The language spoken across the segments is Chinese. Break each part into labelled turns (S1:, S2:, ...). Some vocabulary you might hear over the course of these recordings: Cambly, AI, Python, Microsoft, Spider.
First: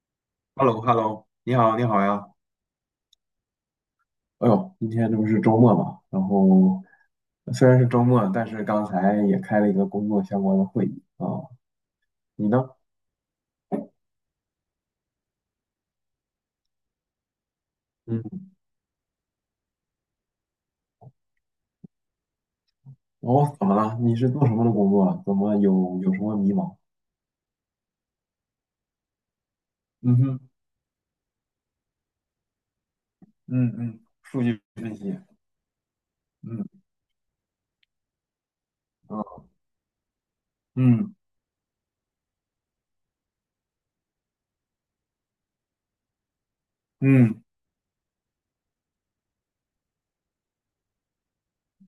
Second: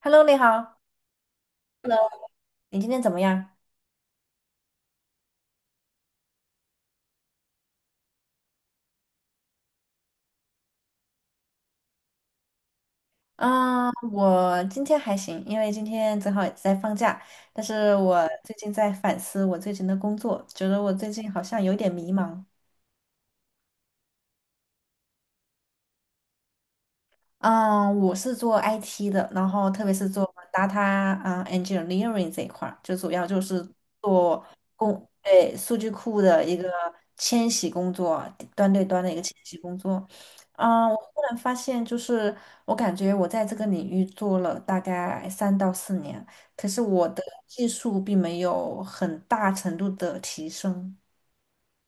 S1: Hello，你
S2: h e l l o
S1: 好。
S2: h e l l o 你好，你
S1: Hello，
S2: 好呀。
S1: 你今天怎么样？
S2: 哎呦，今天这不是周末嘛，然后虽然是周末，但是刚才也开了一个工作相关的会议啊。你呢？
S1: 我今天还行，因为今天正好也在放假。但是我
S2: 嗯，
S1: 最近在反思我最近的工作，觉得我最近好像有点迷茫。
S2: 哦，怎么了？你是做什么的工作啊？怎么有什么迷茫？
S1: 嗯，我是做 IT 的，然后特别是
S2: 嗯
S1: 做
S2: 哼，
S1: data engineering 这一块儿，就主要就是
S2: 嗯嗯，数据分析。
S1: 对，数据库的一
S2: 嗯
S1: 个迁徙工作，端对端的一
S2: 啊，
S1: 个迁徙工作。我
S2: 嗯
S1: 忽然发现，就是我感觉我在这个领域做了大概三到四年，可是我的
S2: 嗯
S1: 技术并没有很大程度的提升。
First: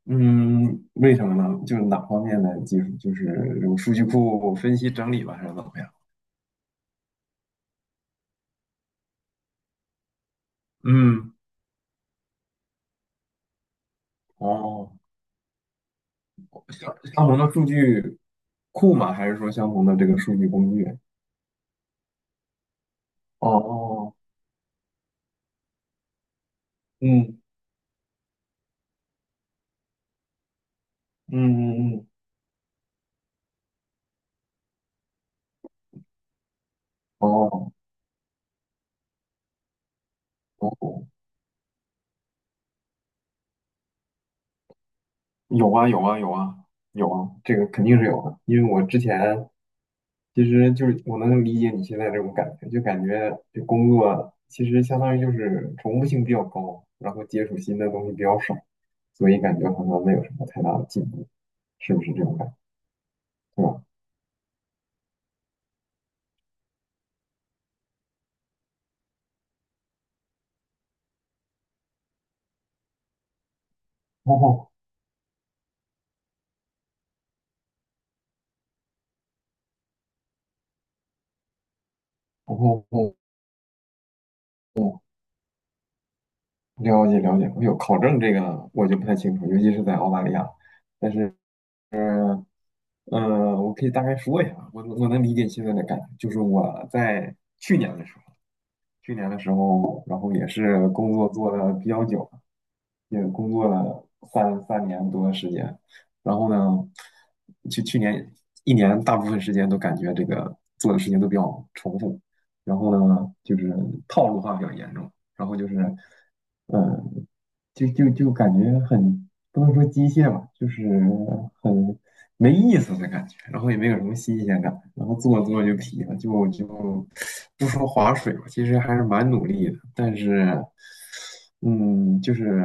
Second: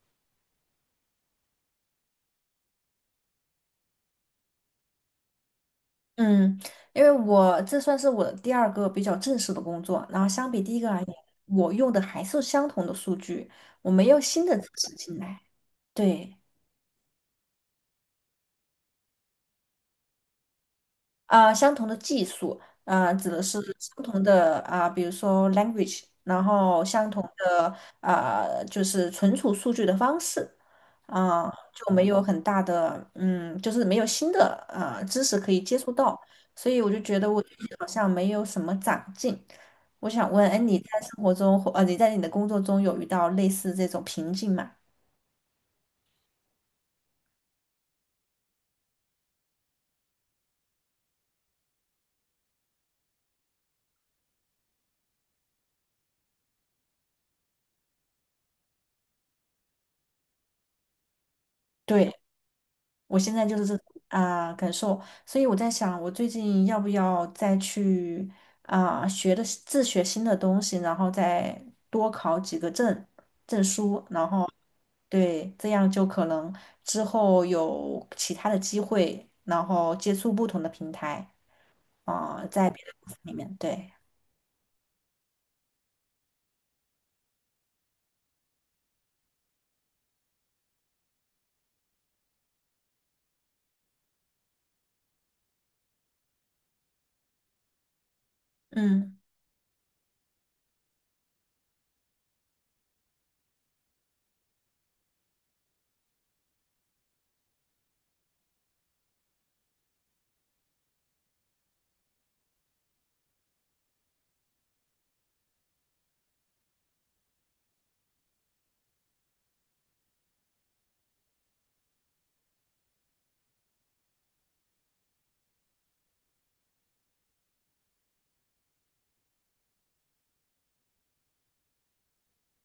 S2: 嗯，为什么呢？就是哪方面的技术？就是这种数据库分析整理吧，还是怎么样？
S1: 嗯，因为我这算是我的第二个比较正式的工作，然后相比第一个而言，
S2: 嗯，
S1: 我用的还是相同的数据，我没有新的知
S2: 哦。
S1: 识进来。对。
S2: 相同的数据库吗？还是说相同的这个数据工具？
S1: 相同的技术，指的
S2: 哦，
S1: 是
S2: 哦
S1: 相
S2: 哦，
S1: 同的比如说 language，然后相同
S2: 嗯
S1: 的就是存储数据的方式，
S2: 嗯
S1: 就
S2: 嗯
S1: 没
S2: 嗯，
S1: 有很大的，嗯，就是没有新的知识可以接触到，所以我就觉得我最近
S2: 哦
S1: 好像没有什么长进。我想问，哎，你在
S2: 哦，
S1: 生活中或，你在你的工作中有遇到类似这种瓶颈吗？
S2: 有啊有啊有啊有啊，这个肯定是有的，因为我之前其实就是我能理解你现在这种感觉，就感觉这工作其实相当于就是重复性比较高，然后接触新的东西比较少，所以感觉好像没有什么太大的进步，是不是
S1: 对。
S2: 这种感觉？
S1: 我现在就
S2: 对
S1: 是这
S2: 吧？
S1: 种感受，所以我在想，我最近要不要再去学的自学新的东西，然后再多考几个证书，然
S2: 哦
S1: 后
S2: 哦
S1: 对，这样就可能之后有其他的机会，然后接触不同的平台在别
S2: 哦
S1: 的公
S2: 哦。
S1: 司里面，对，
S2: 哦了解了解，我有考证这个我就不太清楚，尤其是在澳大利亚。但是，我可以大概说一下，我能理解现在的感觉，就是我在去年的时候，
S1: 嗯。
S2: 然后也是工作做的比较久，也工作了三年多的时间，然后呢，去年一年大部分时间都感觉这个做的事情都比较重复，然后呢，就是套路化比较严重，然后就是，嗯，就感觉很不能说机械吧，就是很没意思的感觉，然后也没有什么新鲜感，然后做着做着就疲了，就不说划水吧，其实还是蛮努力的，但是就是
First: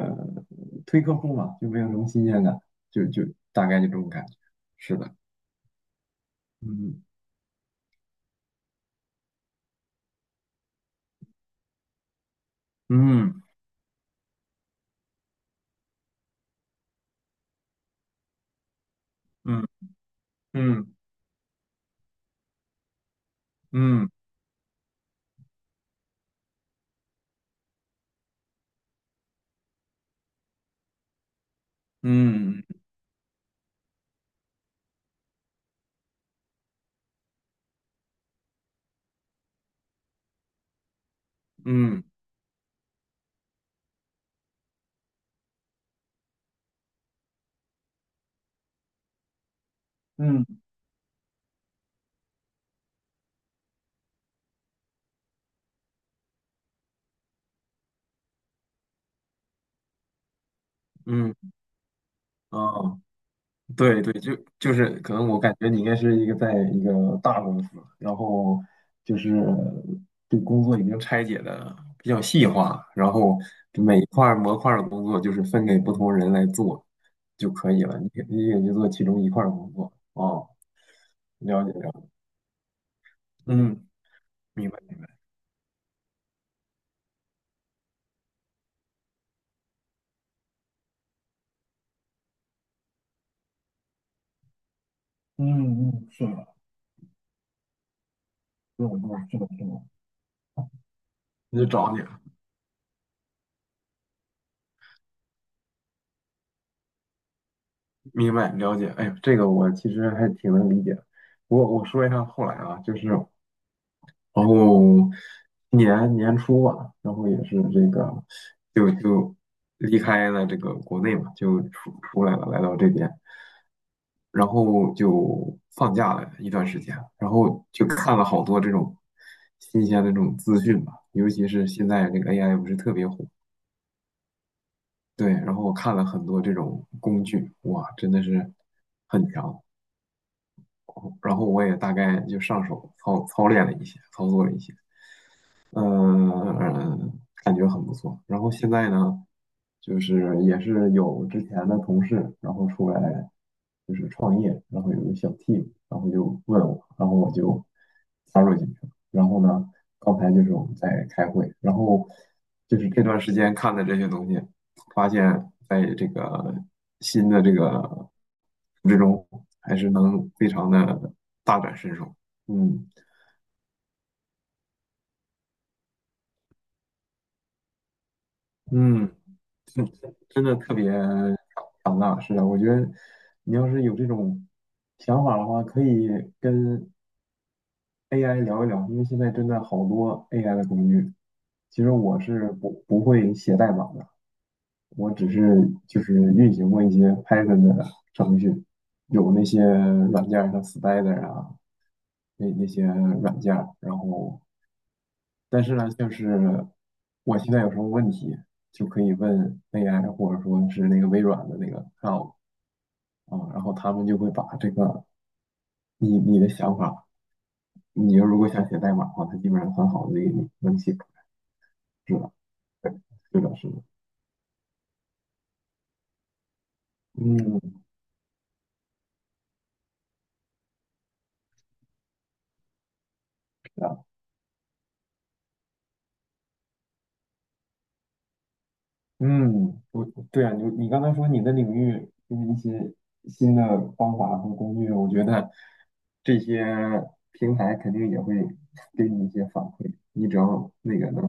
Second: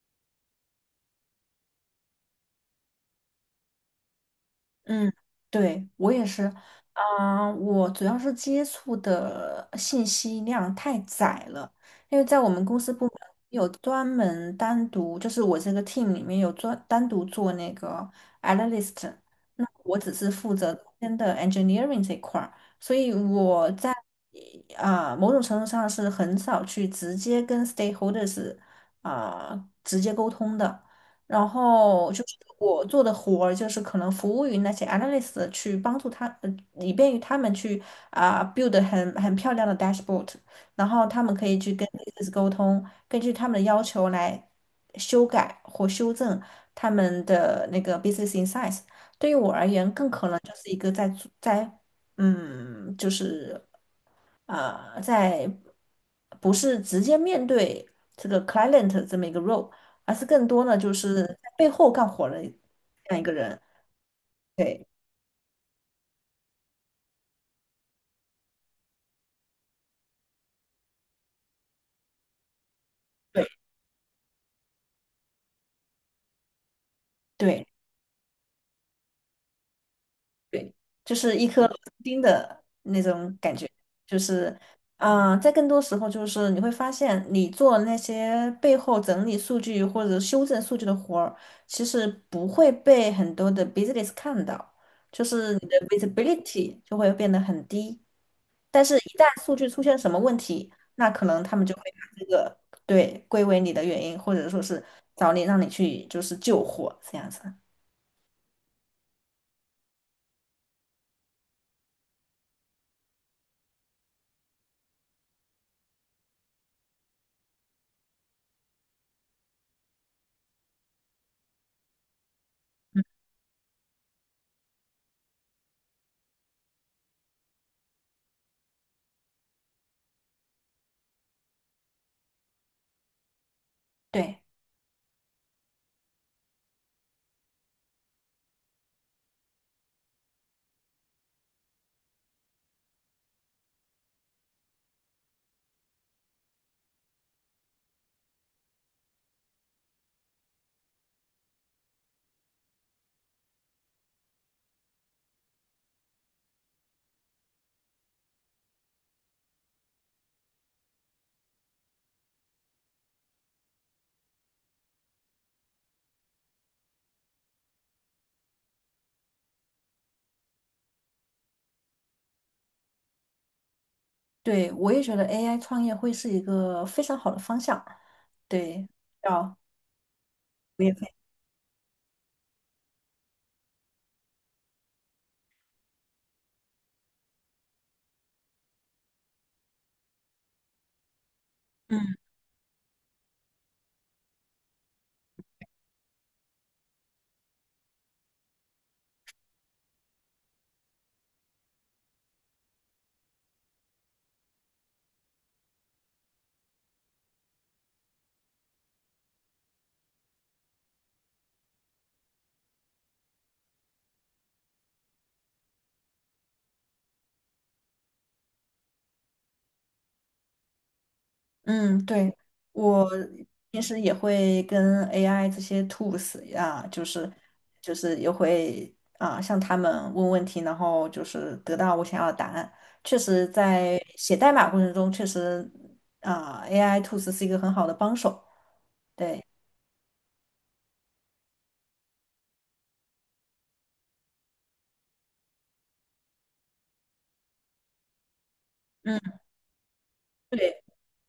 S2: 推客户嘛，就没有什么新鲜感，就大概就这种感觉，是
S1: 嗯，
S2: 的，
S1: 对，我也是，
S2: 嗯
S1: 我主要是接触的信息量太窄了，因为在我们公司部门
S2: 嗯
S1: 有专门单独，就是我这个 team 里面有专单独做那个 analyst，那
S2: 嗯
S1: 我只是负责中
S2: 嗯
S1: 间的 engineering 这一块儿，所以我在
S2: 嗯
S1: 某种程度上是很少去直接跟 stakeholders 直接沟通的。然后就是
S2: 嗯
S1: 我做的活儿，就是可能服务于那些 analyst 去帮助他，以便于他们去build 很漂亮的 dashboard，然后他们可以去跟
S2: 嗯
S1: business 沟通，根据他们的要求来修改或修正他们的那个 business insights。
S2: 嗯
S1: 嗯，就是啊，在不是直接面对这个 client 这么一个 role，而是更多呢就是
S2: 嗯
S1: 在
S2: 嗯，
S1: 背后干活的这
S2: 哦。
S1: 样一个人。
S2: 对对，就就
S1: 对，
S2: 是可能我感觉你应该是一个在一个大公司，然后就是对工作已经拆解的比较细化，然后
S1: 对。
S2: 就每一块儿模块儿的工作就是分给不同人来做就
S1: 对
S2: 可以了，你也就做其中一块儿工作哦，
S1: 对，就是一
S2: 了
S1: 颗
S2: 解
S1: 螺丝
S2: 了解，
S1: 钉的那种感觉，
S2: 嗯，
S1: 就是，
S2: 明白明白，
S1: 啊，在更多时候就是你会发现，你做那些背后整理数据或者修正数据的活儿，其实不会被很多的 business 看到，就是你的
S2: 嗯嗯，是的，
S1: visibility 就会变得很低。但
S2: 是
S1: 是，一
S2: 的，是
S1: 旦
S2: 的，
S1: 数
S2: 是
S1: 据出
S2: 的。
S1: 现什么问题，那可能他
S2: 那
S1: 们
S2: 就
S1: 就会
S2: 找你
S1: 把
S2: 了。
S1: 这个对归为你的原因，或者说是找你让你去就是救火这样子。
S2: 明白了解，哎呦，这个我其实还挺能理解，我说一下后来啊，就是。然后年初吧，然后也是这个，就离开了这个国内嘛，就出来了，来到这边，然后就放假了一段时间，然后就看了好多这种新鲜的这种资讯吧，尤其是现在这个 AI 不是特别火，
S1: 对。
S2: 对，然后我看了很多这种工具，哇，真的是很强，然后我也大概就上手操练了一些，操作了一些。嗯，感觉很不错。然后现在呢，就是也是有之前的同事，然后出来就是创业，然后有个小 team，然后就问我，然后我就加入进去了。然后呢，刚才就是我们在开会，然后就是这段时间看的这些东西，发现在这个新的这个还是能非常的大展身手。嗯
S1: 对，我也觉得 AI 创业会是一个非常好的方向。对，
S2: 嗯，
S1: 要
S2: 真真的特
S1: 我
S2: 别。
S1: 也
S2: 你要是有这种想法的话，可以跟 AI 聊一聊，因为现在真的好多 AI 的工具。其实
S1: 嗯
S2: 我是不会写代码的，我只是就是运行过一些 Python 的程序，有那些软件儿像 Spider 啊，那些软件儿然后，但是呢，就是我现在有什么问题，就可以问 AI，或者说是那个微软的那个 c l a 啊，然后他们就会把这个你的想法。你要如果想写代码的话，它基本上很好的给你能写出来。
S1: 嗯，
S2: 是的，
S1: 对，
S2: 对，
S1: 我
S2: 是的，是的，
S1: 平时也会跟 AI 这些 tools 啊，就是
S2: 嗯，
S1: 就是也会啊向他们问问题，然后就是得到我想要的答案。确实，
S2: 是
S1: 在
S2: 啊，
S1: 写代码过程中，确实啊 AI tools 是一个很好的帮手。对，
S2: 嗯，我对啊，你刚才说你的领域就是一些新的方法和工具，我觉得这些平台肯定也会给你一
S1: 嗯。
S2: 些反馈，你只要
S1: 对。
S2: 那个能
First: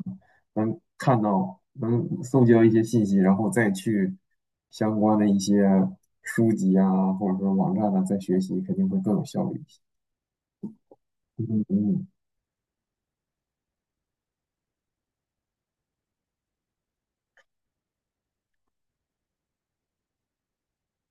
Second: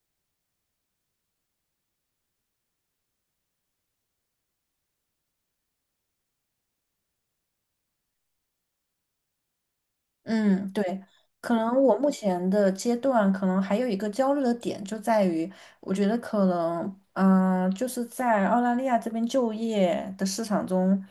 S2: 能看到，能搜集到一些信息，然后再去相关的一些书籍啊，或者说网站啊，再学习，肯定会更有效率一些。
S1: 嗯，对，可
S2: 嗯
S1: 能我
S2: 嗯，
S1: 目前的阶段，可能还有一个焦虑的点就在于，我觉得可能，就是在澳大利亚这边就业的市场中，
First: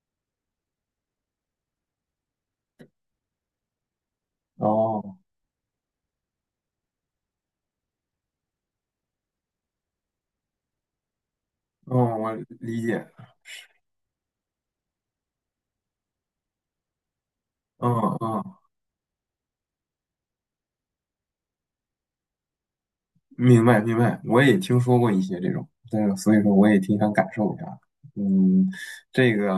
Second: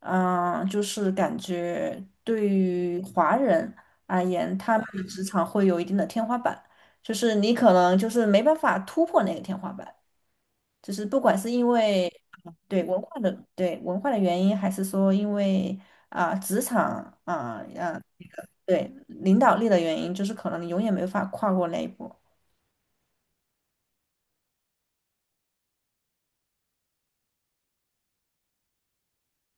S1: 就是感觉对于华人而言，他们的
S2: 哦，
S1: 职场会有一定的天花板，就是你可能就是没办法突破那个天花板，就是不管是因为
S2: 嗯，我理解，
S1: 对文化的原因，还是说因为。职场啊啊、
S2: 嗯
S1: 呃
S2: 嗯，
S1: 对，领导力的原因就是可能你永远没法跨过那一步。
S2: 明白明白，我也听说过一些这种，但是所以说我也挺想感受一下，嗯，这个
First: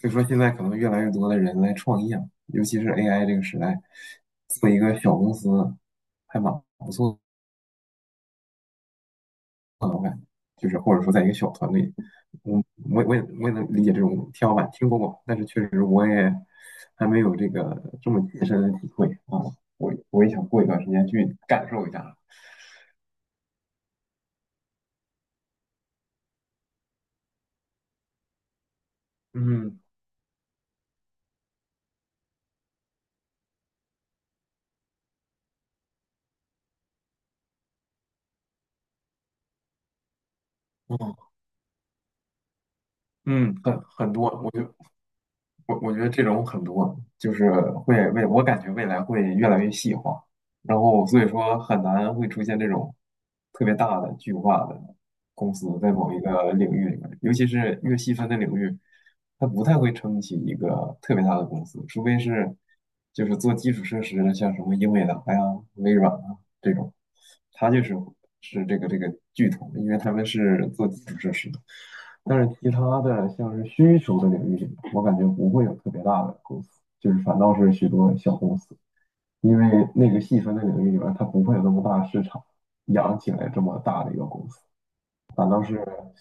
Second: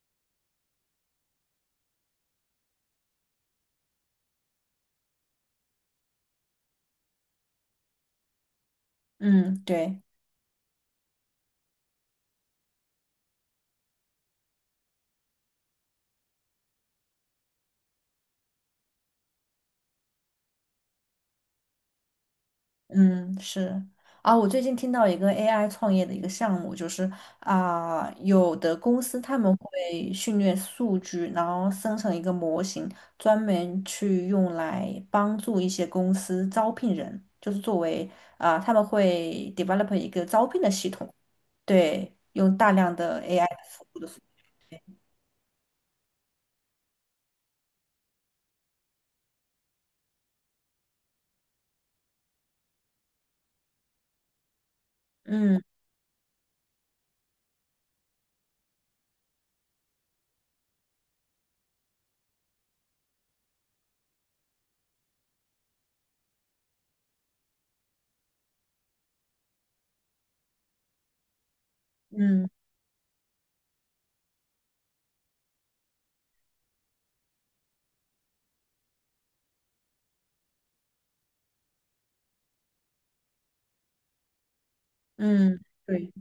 S2: 所以说现在可能越来越多的人来创业，尤其是 AI 这个时代，做一个小公司还蛮不错
S1: 嗯，
S2: 的，
S1: 对，
S2: 我感觉，就是或者说在一个小团队，我我也能理解这种天花板，听说过，但是确实我也还没有这个这么切身的体会啊，我也想过一段时间去感受一下。
S1: 嗯，是。啊，我最近听到一个 AI 创业的一个项目，就是有的公司他们
S2: 嗯，
S1: 会训练数据，然后生成一个模型，专门去用来帮助一些公司招聘人，就是作为他们会 develop 一个招聘的系
S2: 嗯
S1: 统，对，用大量的 AI
S2: 嗯，很
S1: 服务的，
S2: 很多，我觉得这种很多，就是会未我感觉未来会越来越细化，然后所以说很难会出现这种特别大的巨化的公
S1: 嗯
S2: 司在某一个领域里面，尤其是越细分的领域，它不太会撑起一个特别大的公司，除非是就是做基础设施的，像什么英伟达呀、微软啊这种。他就是这个巨头，因为他们是做基础设施的。但
S1: 嗯
S2: 是其他的像是需求的领域，我感觉不会有特别大的公司，就是反倒是许多小公司，因为那个细分的领域里边，它不会有那么大市场养起来这么大的一个公司。
S1: 嗯，对，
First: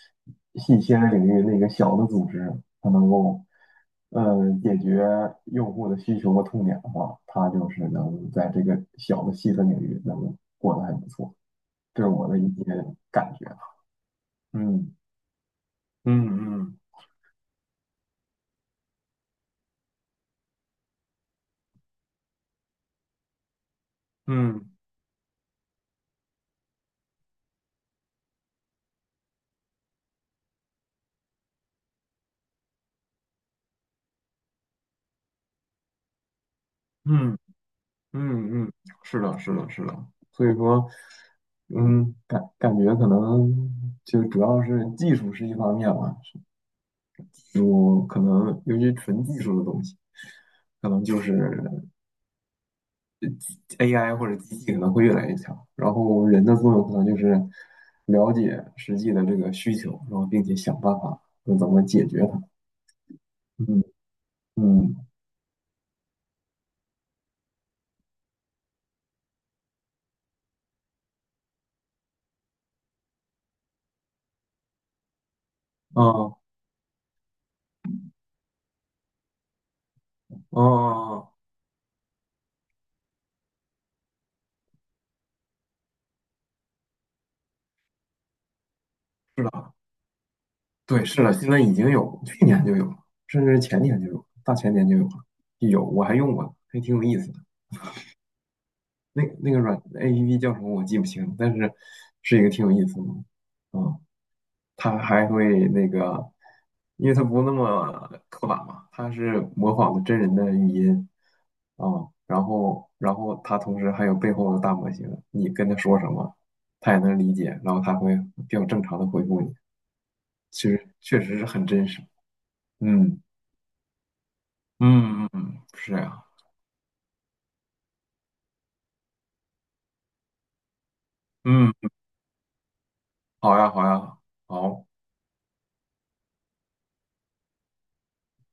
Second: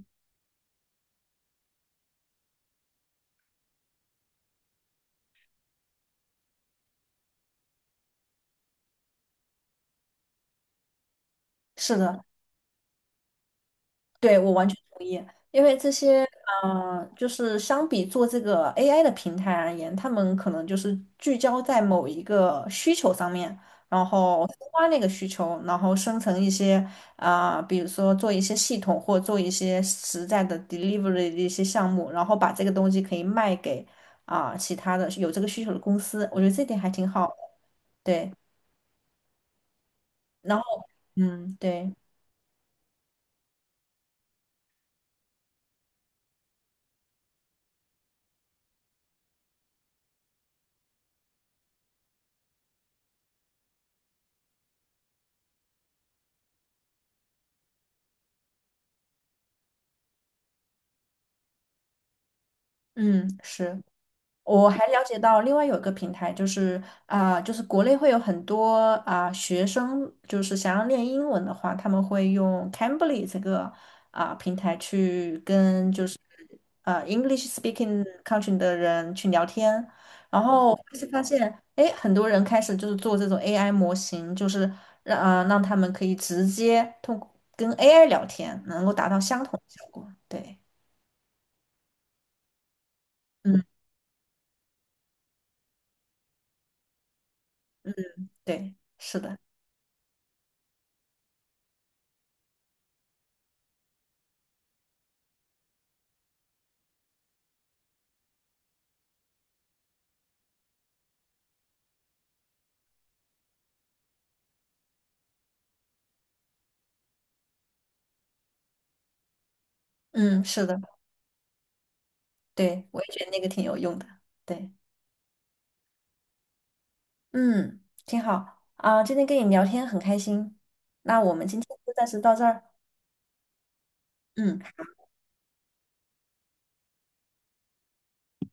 S2: 细切的领域那个小的组织，它能够解决用户的需求和痛点的话，它就是能在这个小的细分领域能过得还不错。
S1: 是
S2: 这是
S1: 的。
S2: 我的一些感觉。
S1: 对，我完全
S2: 嗯
S1: 同意，因为这
S2: 嗯
S1: 些，
S2: 嗯
S1: 就是相比做这个 AI 的平台而言，他们可能就是聚焦在某一个需求上面，然后深
S2: 嗯
S1: 挖那个需求，然后生成一些，比如说做一些系统或做一些实在的 delivery 的一些项目，然后把这个东西可以卖给其他的有这个需求的公司，我觉得这点还挺好的。
S2: 嗯
S1: 对，
S2: 嗯嗯，是的，是的，是的。所以
S1: 然后，
S2: 说，
S1: 嗯，对，
S2: 感觉可能就主要是技术是一方面吧，我可能尤其纯技术的东西，可能就是 AI 或者机器可能会越来越强，然后人的作用可能就是了解实际的这个需求，然后并且想办法那怎么解决它。
S1: 嗯，是。
S2: 嗯
S1: 我还
S2: 嗯
S1: 了解到另外有一个平台，就是就是国内会有很多学生，就是想要练英文的话，他们会用 Cambly 这个平台去跟就是
S2: 啊
S1: 啊 English speaking country 的人去聊天，然后就是发
S2: 啊。
S1: 现，哎，很多人开始就是做这种 AI 模型，就是让让他们可以直接通过跟 AI 聊天，能够达到相同的效果。对，
S2: 对，是的，现在已经有，去年就有了，甚至
S1: 嗯，
S2: 前年就有了，大前年就有了，有，我还用过，还挺有意思的。
S1: 对，是
S2: 那
S1: 的，
S2: 那个APP 叫什么我记不清，但是是一个挺有意思的。嗯，它还会那个，因为它不那么刻板嘛，它是模仿的真人的语音啊、然后它同时还有背后的大模型，你跟它说什么，它也能理解，然后它会比较正常的回复你，
S1: 嗯，
S2: 其
S1: 是的。
S2: 实确实是很真实。
S1: 对，我也
S2: 嗯。
S1: 觉得那个挺有用的。对，
S2: 嗯嗯嗯，是这样，
S1: 嗯，挺好啊，今天跟你聊天很开心。那我们今
S2: 嗯，
S1: 天就暂时到这儿。
S2: 好呀好呀，
S1: 嗯。
S2: 好，